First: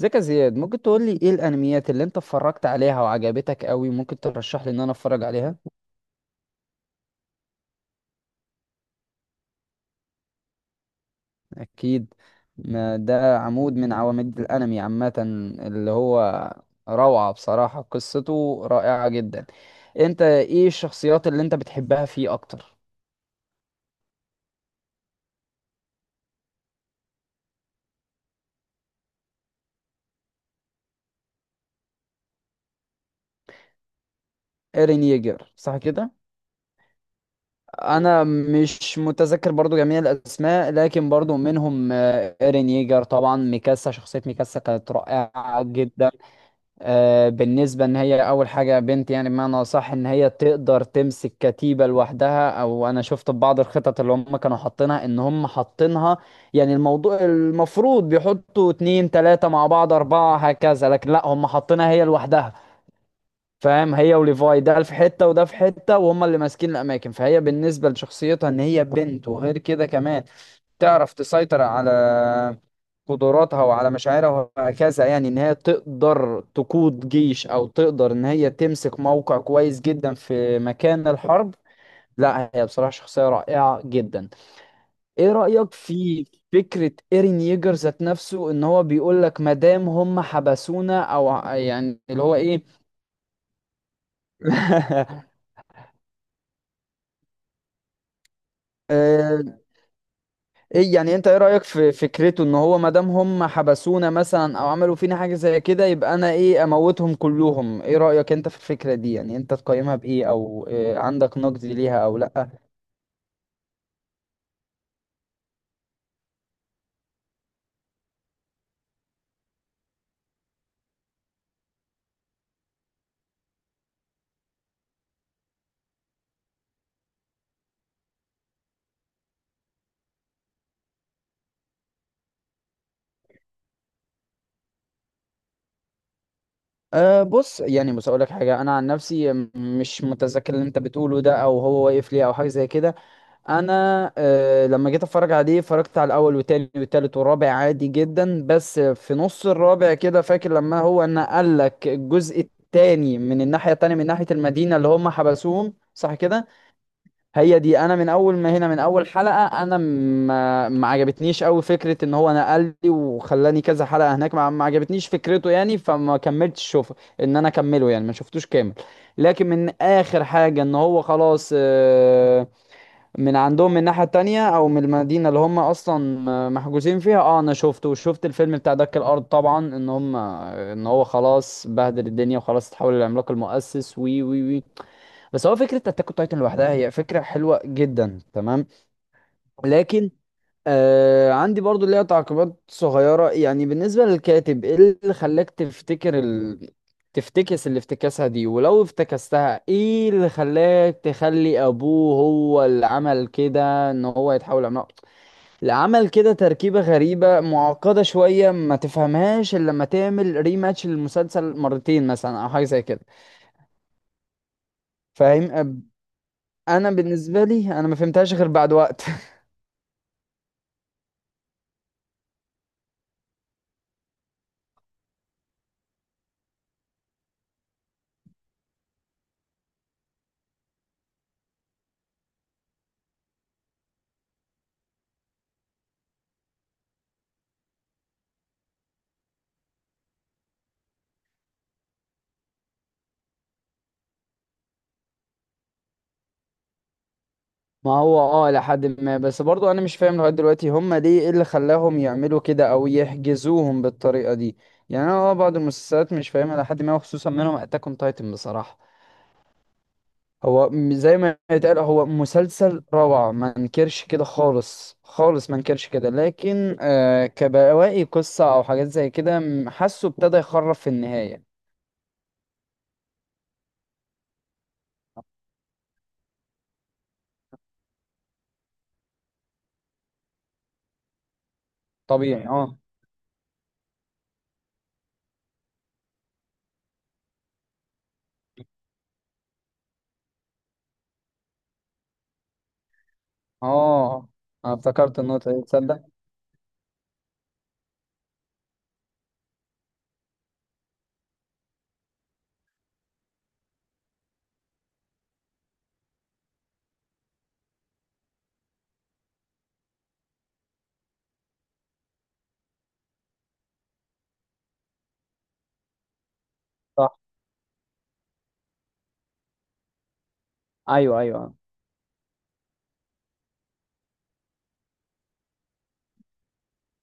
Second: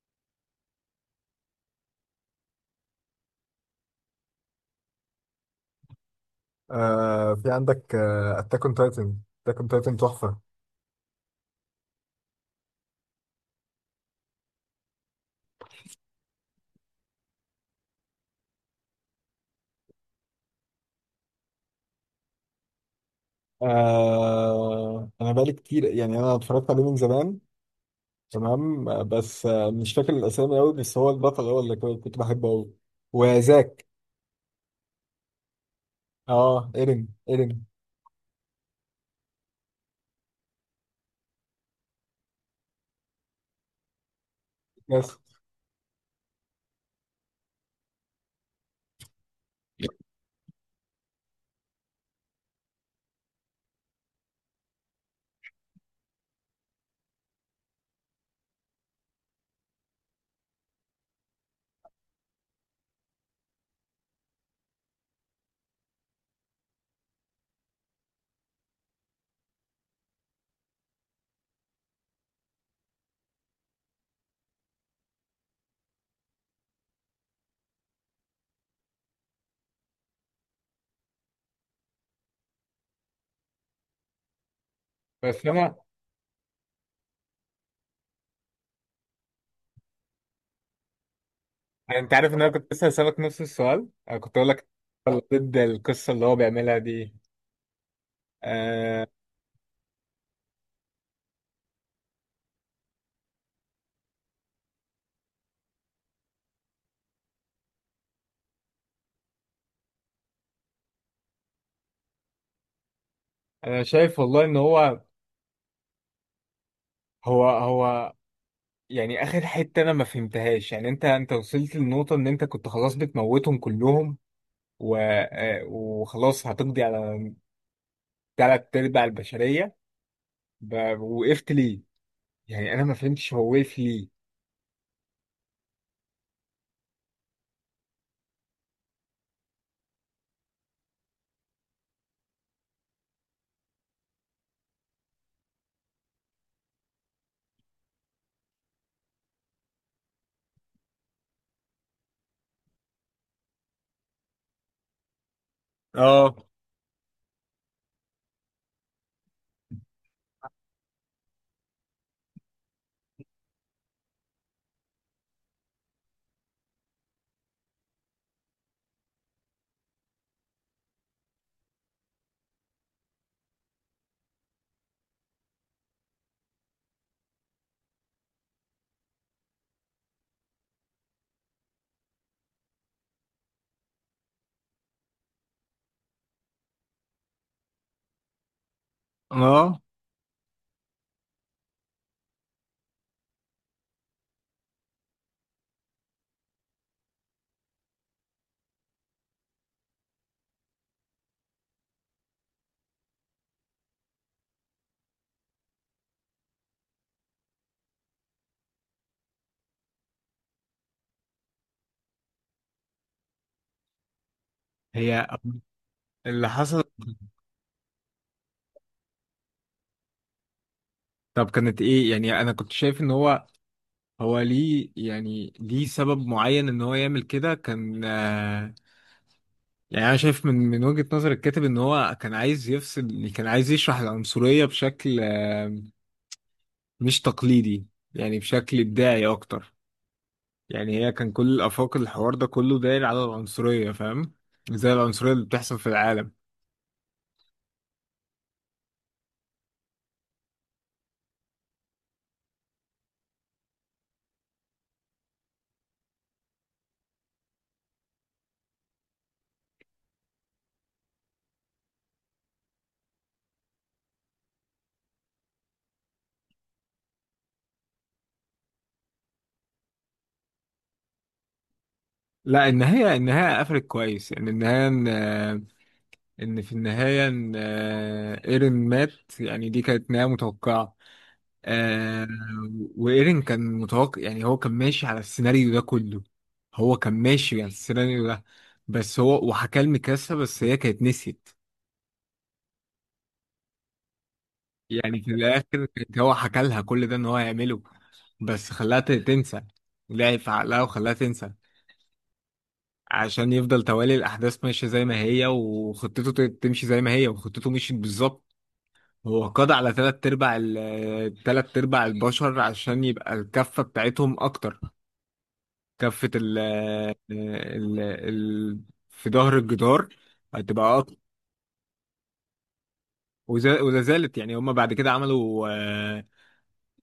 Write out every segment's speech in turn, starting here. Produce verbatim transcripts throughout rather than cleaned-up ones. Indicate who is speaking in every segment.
Speaker 1: ازيك يا زياد، ممكن تقول لي ايه الانميات اللي انت اتفرجت عليها وعجبتك قوي؟ ممكن ترشح لي ان انا اتفرج عليها؟
Speaker 2: آه في عندك اتاك اون تايتن اتاك اون تايتن تحفه.
Speaker 1: اكيد. ما ده عمود من عواميد الانمي عامة، اللي هو روعة بصراحة، قصته رائعة جدا. انت ايه الشخصيات اللي انت بتحبها فيه اكتر؟
Speaker 2: آه انا بقالي كتير، يعني انا اتفرجت عليه من زمان. تمام. آه، بس آه مش فاكر الاسامي قوي، بس هو البطل، هو اللي كو- كنت بحبه قوي. وزاك.
Speaker 1: ايرين ييجر صح كده؟
Speaker 2: اه، ايرين ايرين.
Speaker 1: انا مش متذكر برضو جميع الاسماء، لكن برضو منهم آه، ايرين ييجر طبعا، ميكاسا. شخصية ميكاسا كانت
Speaker 2: بس
Speaker 1: رائعة جدا. آه، بالنسبة ان هي اول حاجة بنت، يعني بمعنى صح ان هي تقدر تمسك كتيبة لوحدها، او انا شفت في بعض الخطط اللي هم كانوا حاطينها ان هم حاطينها. يعني الموضوع المفروض بيحطوا اتنين تلاتة مع بعض اربعة هكذا، لكن لا هم حاطينها هي لوحدها. فاهم؟ هي وليفاي، ده في حتة وده في حتة وهم اللي ماسكين الاماكن. فهي بالنسبة لشخصيتها ان هي بنت وغير كده كمان تعرف تسيطر على قدراتها وعلى مشاعرها وهكذا. يعني ان هي تقدر تقود جيش او تقدر ان هي تمسك موقع كويس جدا في مكان الحرب. لا هي بصراحة شخصية رائعة جدا. ايه
Speaker 2: بس
Speaker 1: رأيك
Speaker 2: انا،
Speaker 1: في فكرة ايرين ييجر ذات نفسه ان هو بيقول لك مادام هم حبسونا او ع- يعني
Speaker 2: انت
Speaker 1: اللي
Speaker 2: عارف
Speaker 1: هو
Speaker 2: ان انا كنت
Speaker 1: ايه.
Speaker 2: لسه هسألك نفس السؤال، انا كنت اقول لك ضد القصه اللي هو بيعملها دي. آه
Speaker 1: ايه يعني انت ايه رأيك في فكرته ان هو ما دام هم حبسونا مثلا او عملوا فينا حاجة زي كده يبقى انا ايه اموتهم كلهم؟ ايه رأيك انت في الفكرة دي؟ يعني انت تقيمها بايه، او إيه عندك نقد ليها او لا؟
Speaker 2: انا شايف والله ان هو، هو هو يعني اخر حته انا ما فهمتهاش. يعني انت انت وصلت للنقطه ان انت كنت خلاص بتموتهم كلهم، و... آه، وخلاص هتقضي على تلات ارباع البشريه. ب... وقفت ليه؟ يعني انا ما فهمتش هو وقف ليه.
Speaker 1: أه بص، يعني بص اقول لك حاجة. انا عن نفسي م- مش متذكر اللي انت بتقوله ده او هو واقف ليه او حاجة زي كده. انا آه، لما جيت اتفرج عليه اتفرجت على الاول والتاني والتالت والرابع عادي جدا، بس في نص الرابع كده فاكر لما هو نقل لك الجزء التاني من الناحيه التانيه، من ناحيه المدينه اللي هم حبسوهم صح
Speaker 2: اه
Speaker 1: كده. هي دي، انا من اول ما هنا من اول حلقه انا ما ما عجبتنيش قوي فكره ان هو نقل لي وخلاني كذا حلقه هناك. ما ما عجبتنيش فكرته، يعني فما كملتش شوفه ان انا اكمله، يعني ما شفتوش كامل. لكن من اخر حاجه ان هو خلاص، آه، من عندهم من الناحية التانية او من المدينة اللي هم اصلا محجوزين فيها، اه انا شفته وشفت الفيلم بتاع دك الارض طبعا. ان هم ان هو خلاص بهدل الدنيا وخلاص اتحول للعملاق المؤسس وي وي وي. بس هو فكرة اتاك اون تايتن لوحدها هي فكرة حلوة جدا تمام.
Speaker 2: اه.
Speaker 1: لكن آه عندي برضو ليها تعقيبات صغيرة. يعني بالنسبة للكاتب، ايه اللي خلاك تفتكر ال... تفتكس اللي افتكاسها دي؟ ولو افتكستها ايه اللي خلاك تخلي ابوه هو اللي عمل كده ان هو يتحول عملاق؟ اللي عمل كده تركيبة غريبة معقدة شوية، ما تفهمهاش الا لما تعمل ريماتش للمسلسل مرتين مثلا او حاجة زي كده.
Speaker 2: هي
Speaker 1: فاهم؟ أب-
Speaker 2: اللي حصل.
Speaker 1: انا بالنسبة لي انا ما فهمتهاش غير بعد وقت.
Speaker 2: طب كانت ايه؟ يعني انا كنت شايف ان هو، هو ليه؟ يعني ليه سبب معين ان هو يعمل كده؟ كان آه، يعني انا شايف من من وجهة نظر الكاتب ان هو كان عايز يفصل، كان عايز يشرح العنصرية بشكل آه، مش تقليدي، يعني بشكل إبداعي أكتر. يعني هي كان كل الآفاق، الحوار ده كله داير على العنصرية، فاهم؟ زي العنصرية اللي بتحصل في العالم.
Speaker 1: ما هو اه لحد ما، بس برضو انا مش فاهم لغايه دلوقتي هم ليه، ايه اللي خلاهم يعملوا كده او يحجزوهم بالطريقه دي. يعني انا اه بعض المسلسلات مش فاهمها لحد ما، وخصوصا منهم اتاك اون تايتن بصراحه. هو م- زي ما يتقال هو مسلسل روعه، ما انكرش كده خالص خالص، ما انكرش كده. لكن آه كبواقي قصه او حاجات زي كده، م- حاسه ابتدى يخرب في النهايه.
Speaker 2: لا، النهاية، النهاية قفلت كويس. يعني النهاية إن إن في النهاية إن آه، إيرين مات. يعني دي كانت نهاية متوقعة. آه،
Speaker 1: طبيعي اه.
Speaker 2: وإيرين كان متوقع، يعني هو كان ماشي على السيناريو ده كله. هو كان ماشي على السيناريو ده. بس هو وحكى لميكاسا، بس هي كانت نسيت.
Speaker 1: اه انا افتكرت
Speaker 2: يعني في
Speaker 1: النقطه دي
Speaker 2: الاخر
Speaker 1: تصدق.
Speaker 2: كانت، هو حكى لها كل ده ان هو هيعمله، بس خلاها ت- تنسى. لعب في عقلها وخلاها تنسى عشان يفضل توالي الاحداث ماشيه زي ما هي، وخطته ت- تمشي زي ما هي، وخطته مشيت بالظبط. هو قضى على تلات ارباع ال- تلات ارباع البشر عشان يبقى الكفه بتاعتهم اكتر، كفه ال
Speaker 1: صح،
Speaker 2: ال ال في ظهر الجدار هتبقى اكتر.
Speaker 1: ايوه ايوه.
Speaker 2: وز- ولا زالت، يعني هما بعد كده عملوا آه،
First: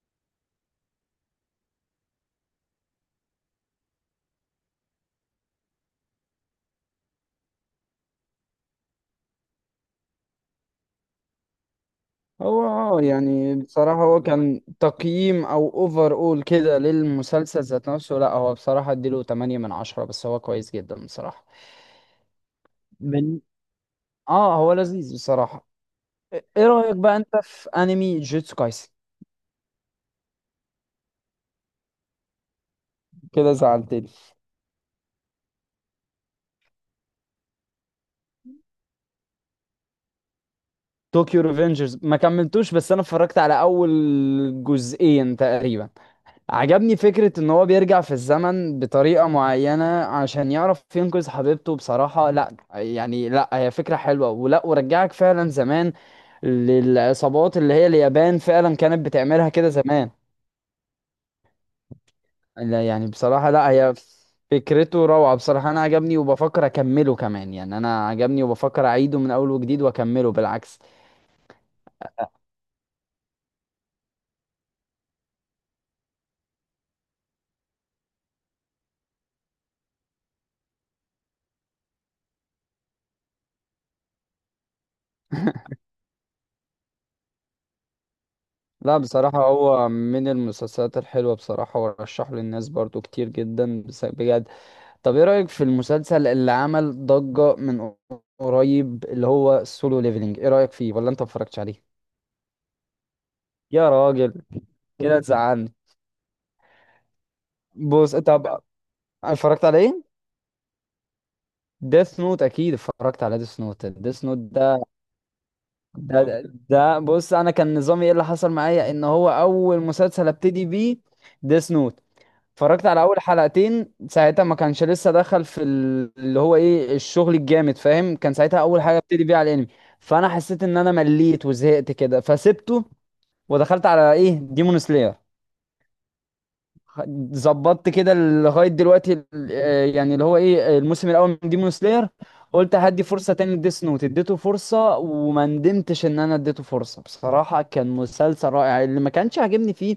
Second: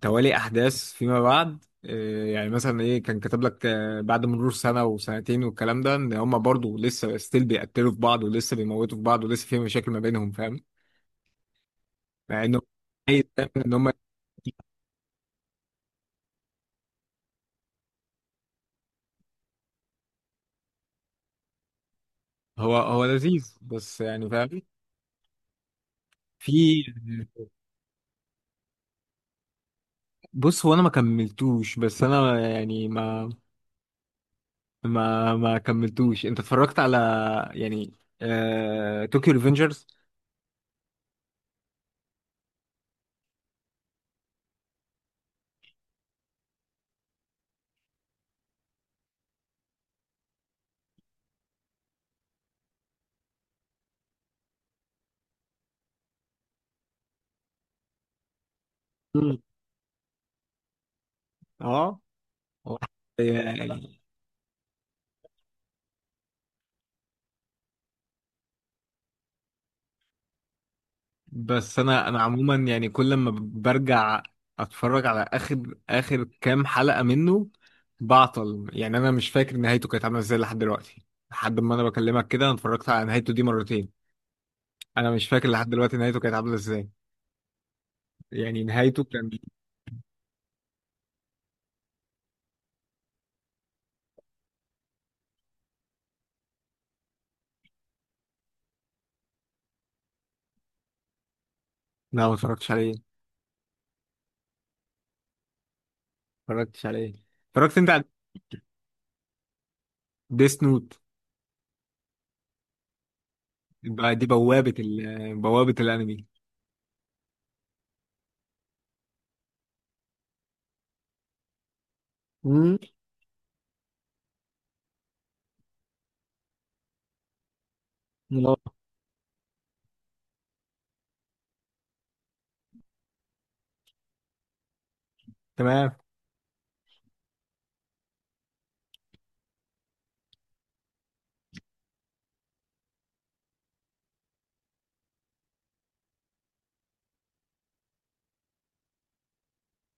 Speaker 2: توالي احداث فيما بعد. آه، يعني مثلا ايه، كان كتب لك آه، بعد مرور سنه وسنتين والكلام ده، ان هم برضو لسه ستيل بيقتلوا في بعض ولسه بيموتوا في بعض ولسه في مشاكل ما بينهم، فاهم؟ مع انه
Speaker 1: هو اه
Speaker 2: عايز دايماً
Speaker 1: يعني
Speaker 2: ان هم،
Speaker 1: بصراحة هو كان تقييم او اوفر اول كده للمسلسل ذات نفسه، لا هو بصراحة اديله تمانية من عشرة، بس هو كويس جدا بصراحة
Speaker 2: هو هو
Speaker 1: من،
Speaker 2: لذيذ بس، يعني
Speaker 1: اه
Speaker 2: فاهم؟
Speaker 1: هو لذيذ بصراحة. ايه
Speaker 2: في.
Speaker 1: إيه رأيك بقى انت في انمي جوتسو كايسن؟
Speaker 2: بص، هو انا ما كملتوش، بس انا يعني ما
Speaker 1: كده زعلتني.
Speaker 2: ما ما كملتوش. انت اتفرجت على، يعني آه... طوكيو ريفنجرز.
Speaker 1: طوكيو ريفنجرز ما كملتوش، بس انا اتفرجت على اول جزئين تقريبا. عجبني فكرة ان هو بيرجع في الزمن بطريقة معينة عشان يعرف ينقذ حبيبته، بصراحة لا يعني لا هي فكرة حلوة، ولا ورجعك فعلا زمان للعصابات اللي هي اليابان فعلا كانت بتعملها كده زمان.
Speaker 2: اه. آه.
Speaker 1: لا يعني بصراحة لا
Speaker 2: يعني
Speaker 1: هي فكرته روعة بصراحة، انا عجبني وبفكر اكمله كمان، يعني انا عجبني وبفكر اعيده من اول وجديد واكمله بالعكس.
Speaker 2: بس انا انا عموما، يعني كل ما برجع اتفرج على اخر اخر كام حلقة منه بعطل. يعني انا مش فاكر نهايته كانت عاملة ازاي لحد دلوقتي. لحد ما انا بكلمك كده انا اتفرجت على نهايته دي مرتين. انا مش فاكر لحد دلوقتي نهايته كانت عاملة ازاي. يعني
Speaker 1: لا
Speaker 2: نهايته كان.
Speaker 1: بصراحة هو من المسلسلات الحلوة بصراحة، ورشحه للناس برضو كتير جدا بس- بجد. طب ايه رأيك في المسلسل اللي عمل ضجة من قريب، اللي هو السولو ليفلينج؟ ايه رأيك فيه، ولا انت ما اتفرجتش عليه؟
Speaker 2: لا، ما اتفرجتش عليه.
Speaker 1: يا راجل، كده تزعلني.
Speaker 2: ما اتفرجتش عليه. اتفرجت انت على
Speaker 1: بص طب، اتفرجت على ايه؟
Speaker 2: ديس نوت؟
Speaker 1: ديث نوت اكيد اتفرجت على ديث نوت. ديث
Speaker 2: دي
Speaker 1: نوت
Speaker 2: بوابة
Speaker 1: ده
Speaker 2: ال... بوابة
Speaker 1: ده
Speaker 2: الانمي.
Speaker 1: ده ده- بص، انا كان نظامي ايه اللي حصل معايا ان هو اول مسلسل ابتدي بيه ديث نوت.
Speaker 2: امم.
Speaker 1: اتفرجت على اول حلقتين ساعتها، ما كانش لسه دخل في ال- اللي هو ايه الشغل الجامد. فاهم؟ كان ساعتها اول حاجه ابتدي بيها على الانمي، فانا حسيت ان انا مليت وزهقت كده فسبته، ودخلت على ايه ديمون سلاير.
Speaker 2: تمام.
Speaker 1: ظبطت كده لغايه دلوقتي ال- آه، يعني اللي هو ايه الموسم الاول من ديمون سلاير. قلت هدي فرصه تاني لديس نوت، اديته فرصه وما ندمتش ان انا اديته فرصه. بصراحه كان مسلسل رائع. اللي ما كانش عاجبني فيه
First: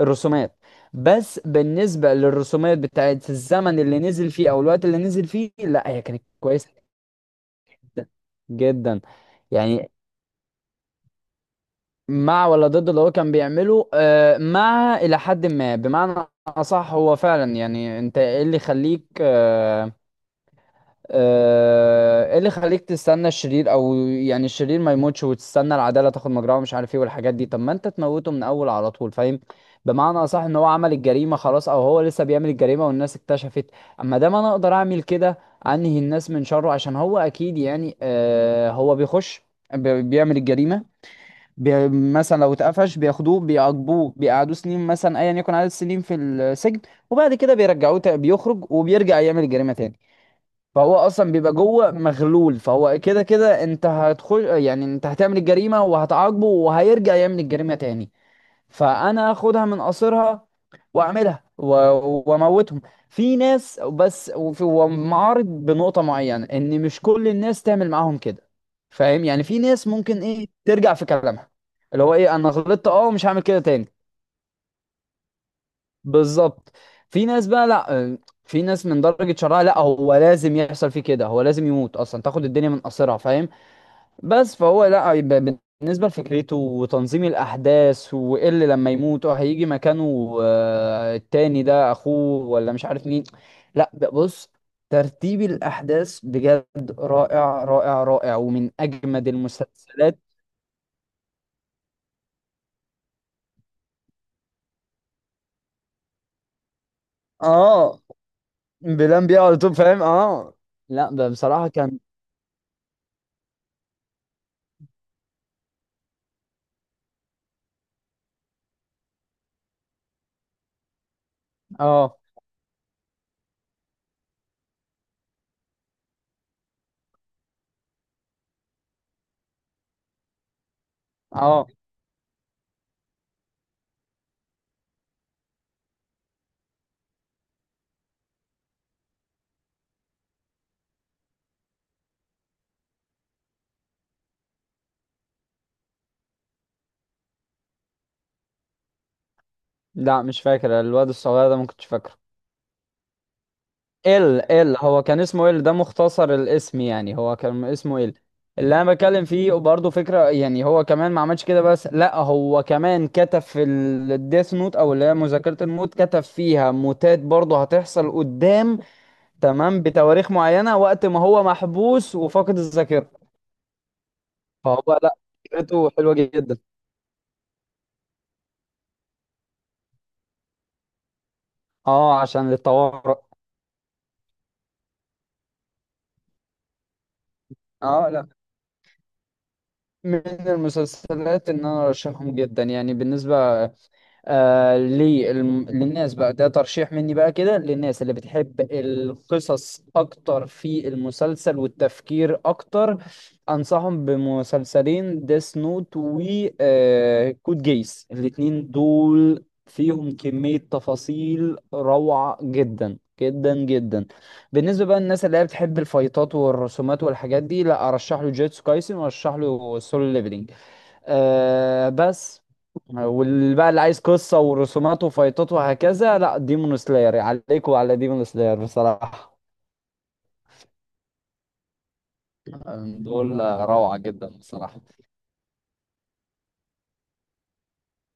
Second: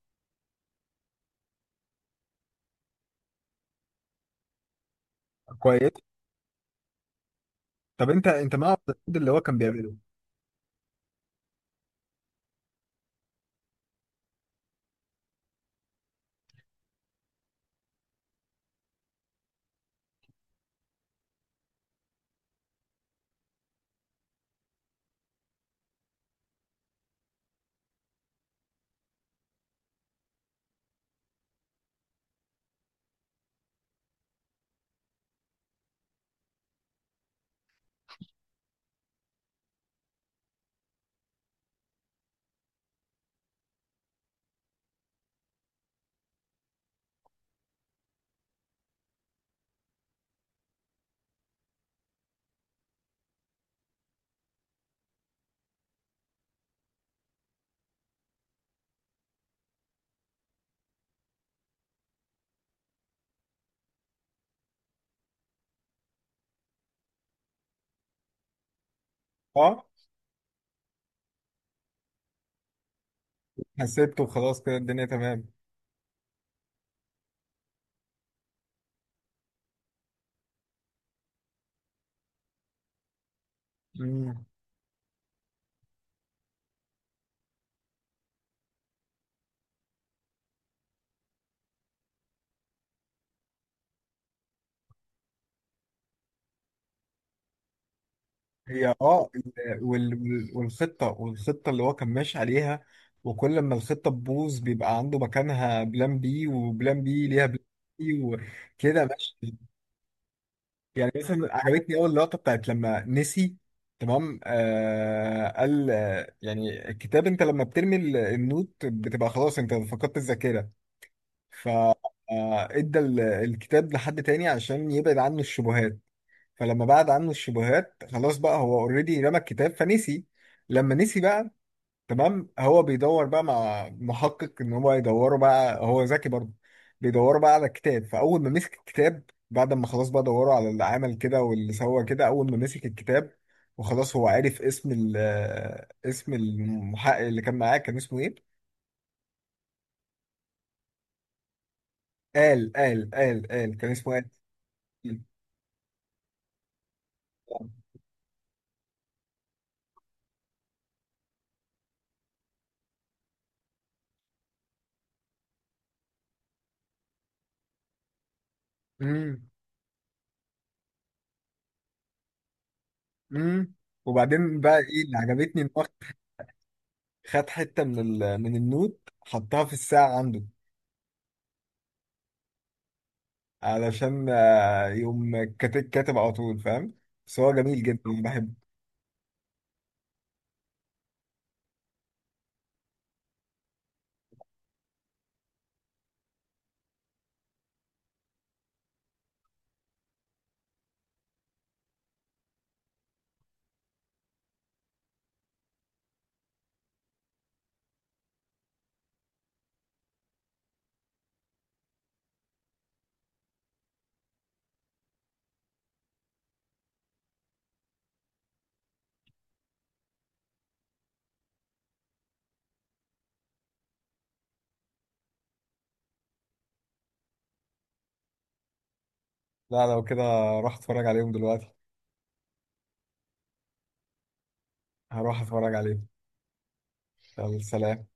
Speaker 1: الرسومات، بس بالنسبة للرسومات بتاعت الزمن اللي نزل فيه او الوقت اللي نزل فيه لا
Speaker 2: كويس.
Speaker 1: هي كانت كويسة جدا.
Speaker 2: طب انت، انت مع
Speaker 1: جدا
Speaker 2: الرد اللي هو كان
Speaker 1: يعني.
Speaker 2: بيعمله.
Speaker 1: مع ولا ضد اللي هو كان بيعمله؟ آه، مع الى حد ما، بمعنى اصح هو فعلا، يعني انت ايه اللي يخليك آه، آه، ايه اللي خليك تستنى الشرير؟ او يعني الشرير ما يموتش وتستنى العداله تاخد مجراها، ومش عارف ايه والحاجات دي. طب ما انت تموته من اول على طول. فاهم؟ بمعنى اصح ان هو عمل الجريمه خلاص، او هو لسه بيعمل الجريمه والناس اكتشفت. اما دام انا اقدر اعمل كده، انهي الناس من شره. عشان هو اكيد يعني آه هو بيخش بي- بيعمل الجريمه. بي مثلا لو اتقفش بياخدوه بيعاقبوه بيقعدوه سنين، مثلا ايا يكن عدد السنين في السجن، وبعد كده بيرجعوه تا- بيخرج وبيرجع يعمل الجريمه تاني. فهو اصلا بيبقى جوه مغلول. فهو كده كده انت هتخش، يعني انت هتعمل الجريمه وهتعاقبه وهيرجع يعمل الجريمه تاني. فانا اخدها من قصرها واعملها و- واموتهم في ناس بس. وفي- ومعارض بنقطه معينه ان مش كل الناس تعمل معاهم كده. فاهم؟ يعني في
Speaker 2: اه.
Speaker 1: ناس ممكن ايه ترجع في كلامها، اللي هو ايه انا غلطت اه مش هعمل كده تاني.
Speaker 2: حسبته خلاص كده الدنيا تمام.
Speaker 1: بالظبط. في ناس بقى لا آه، في ناس من درجة شرها لا هو لازم يحصل فيه كده، هو لازم يموت اصلا، تاخد الدنيا من قصرها. فاهم؟
Speaker 2: مم.
Speaker 1: بس فهو لا، يبقى بن- بالنسبة لفكرته وتنظيم الأحداث وإيه اللي لما يموت وهيجي مكانه آه، التاني، ده أخوه ولا مش عارف مين. لا ب- بص، ترتيب الأحداث بجد رائع رائع رائع ومن
Speaker 2: هي
Speaker 1: أجمد
Speaker 2: اه ال- وال-
Speaker 1: المسلسلات.
Speaker 2: وال- والخطة، والخطة اللي هو كان ماشي عليها، وكل ما الخطة تبوظ بيبقى عنده مكانها بلان بي. وبلان بي ليها بلان
Speaker 1: اه
Speaker 2: بي، وكده
Speaker 1: بلان بيه
Speaker 2: ماشي.
Speaker 1: على طول فاهم اه. لا
Speaker 2: يعني
Speaker 1: ب-
Speaker 2: مثلا
Speaker 1: بصراحة
Speaker 2: عجبتني
Speaker 1: كان
Speaker 2: أول لقطة بتاعت لما نسي. تمام. آه قال آه، يعني الكتاب، انت لما بترمي ال- النوت بتبقى خلاص انت فقدت الذاكرة. ف
Speaker 1: اه.
Speaker 2: آه، ادى ال- الكتاب لحد تاني عشان يبعد عنه الشبهات. فلما بعد عنه الشبهات خلاص بقى، هو اوريدي رمى الكتاب فنسي. لما نسي بقى،
Speaker 1: اه
Speaker 2: تمام، هو بيدور بقى مع محقق ان هو يدوره، بقى هو ذكي برضه. بيدوروا بقى على الكتاب. فاول ما مسك الكتاب، بعد ما خلاص بقى دوروا على اللي عمل كده واللي سوى كده، اول ما مسك الكتاب وخلاص هو عرف اسم ال آه، اسم المحقق اللي كان معاه. كان اسمه ايه؟
Speaker 1: لا مش فاكر الواد الصغير ده، ما كنتش فاكره.
Speaker 2: قال قال قال قال كان اسمه قال.
Speaker 1: ال ال، هو كان اسمه ال، ده مختصر الاسم يعني. هو كان اسمه ال. اللي انا بتكلم فيه برضه فكره، يعني هو كمان ما عملش كده، بس لا هو كمان كتب في الديث نوت، او اللي هي مذاكره الموت، كتب فيها موتات برضه هتحصل قدام.
Speaker 2: امم.
Speaker 1: تمام. بتواريخ معينه وقت ما هو محبوس وفاقد الذاكره.
Speaker 2: امم. وبعدين بقى
Speaker 1: فهو
Speaker 2: ايه
Speaker 1: لا
Speaker 2: اللي عجبتني؟ ان هو
Speaker 1: فكرته حلوه جدا.
Speaker 2: خد حتة من ال... من النوت، حطها في الساعة عنده
Speaker 1: اه، عشان للطوارئ.
Speaker 2: علشان آه، يقوم كاتب كاتب على طول، فاهم؟ بس هو جميل
Speaker 1: اه
Speaker 2: جدا
Speaker 1: لا،
Speaker 2: بحبه.
Speaker 1: من المسلسلات ان انا ارشحهم جدا. يعني بالنسبه آه للم- للناس بقى، ده ترشيح مني بقى كده للناس اللي بتحب القصص اكتر في المسلسل والتفكير اكتر، انصحهم بمسلسلين: ديس نوت و آه كود جيس. الاتنين دول فيهم كمية تفاصيل روعة جدا جدا جدا. بالنسبة بقى للناس اللي هي بتحب الفايتات والرسومات والحاجات دي، لا ارشح له جيتسو كايسن، وارشح له سولو ليفلينج آه بس. واللي بقى اللي عايز قصة ورسومات وفايتات وهكذا لا ديمون سلاير، عليكم على ديمون سلاير بصراحة.
Speaker 2: لا، لو كده راح اتفرج عليهم دلوقتي.
Speaker 1: آه، دول روعة جدا بصراحة.
Speaker 2: هروح اتفرج عليهم. يلا سلام.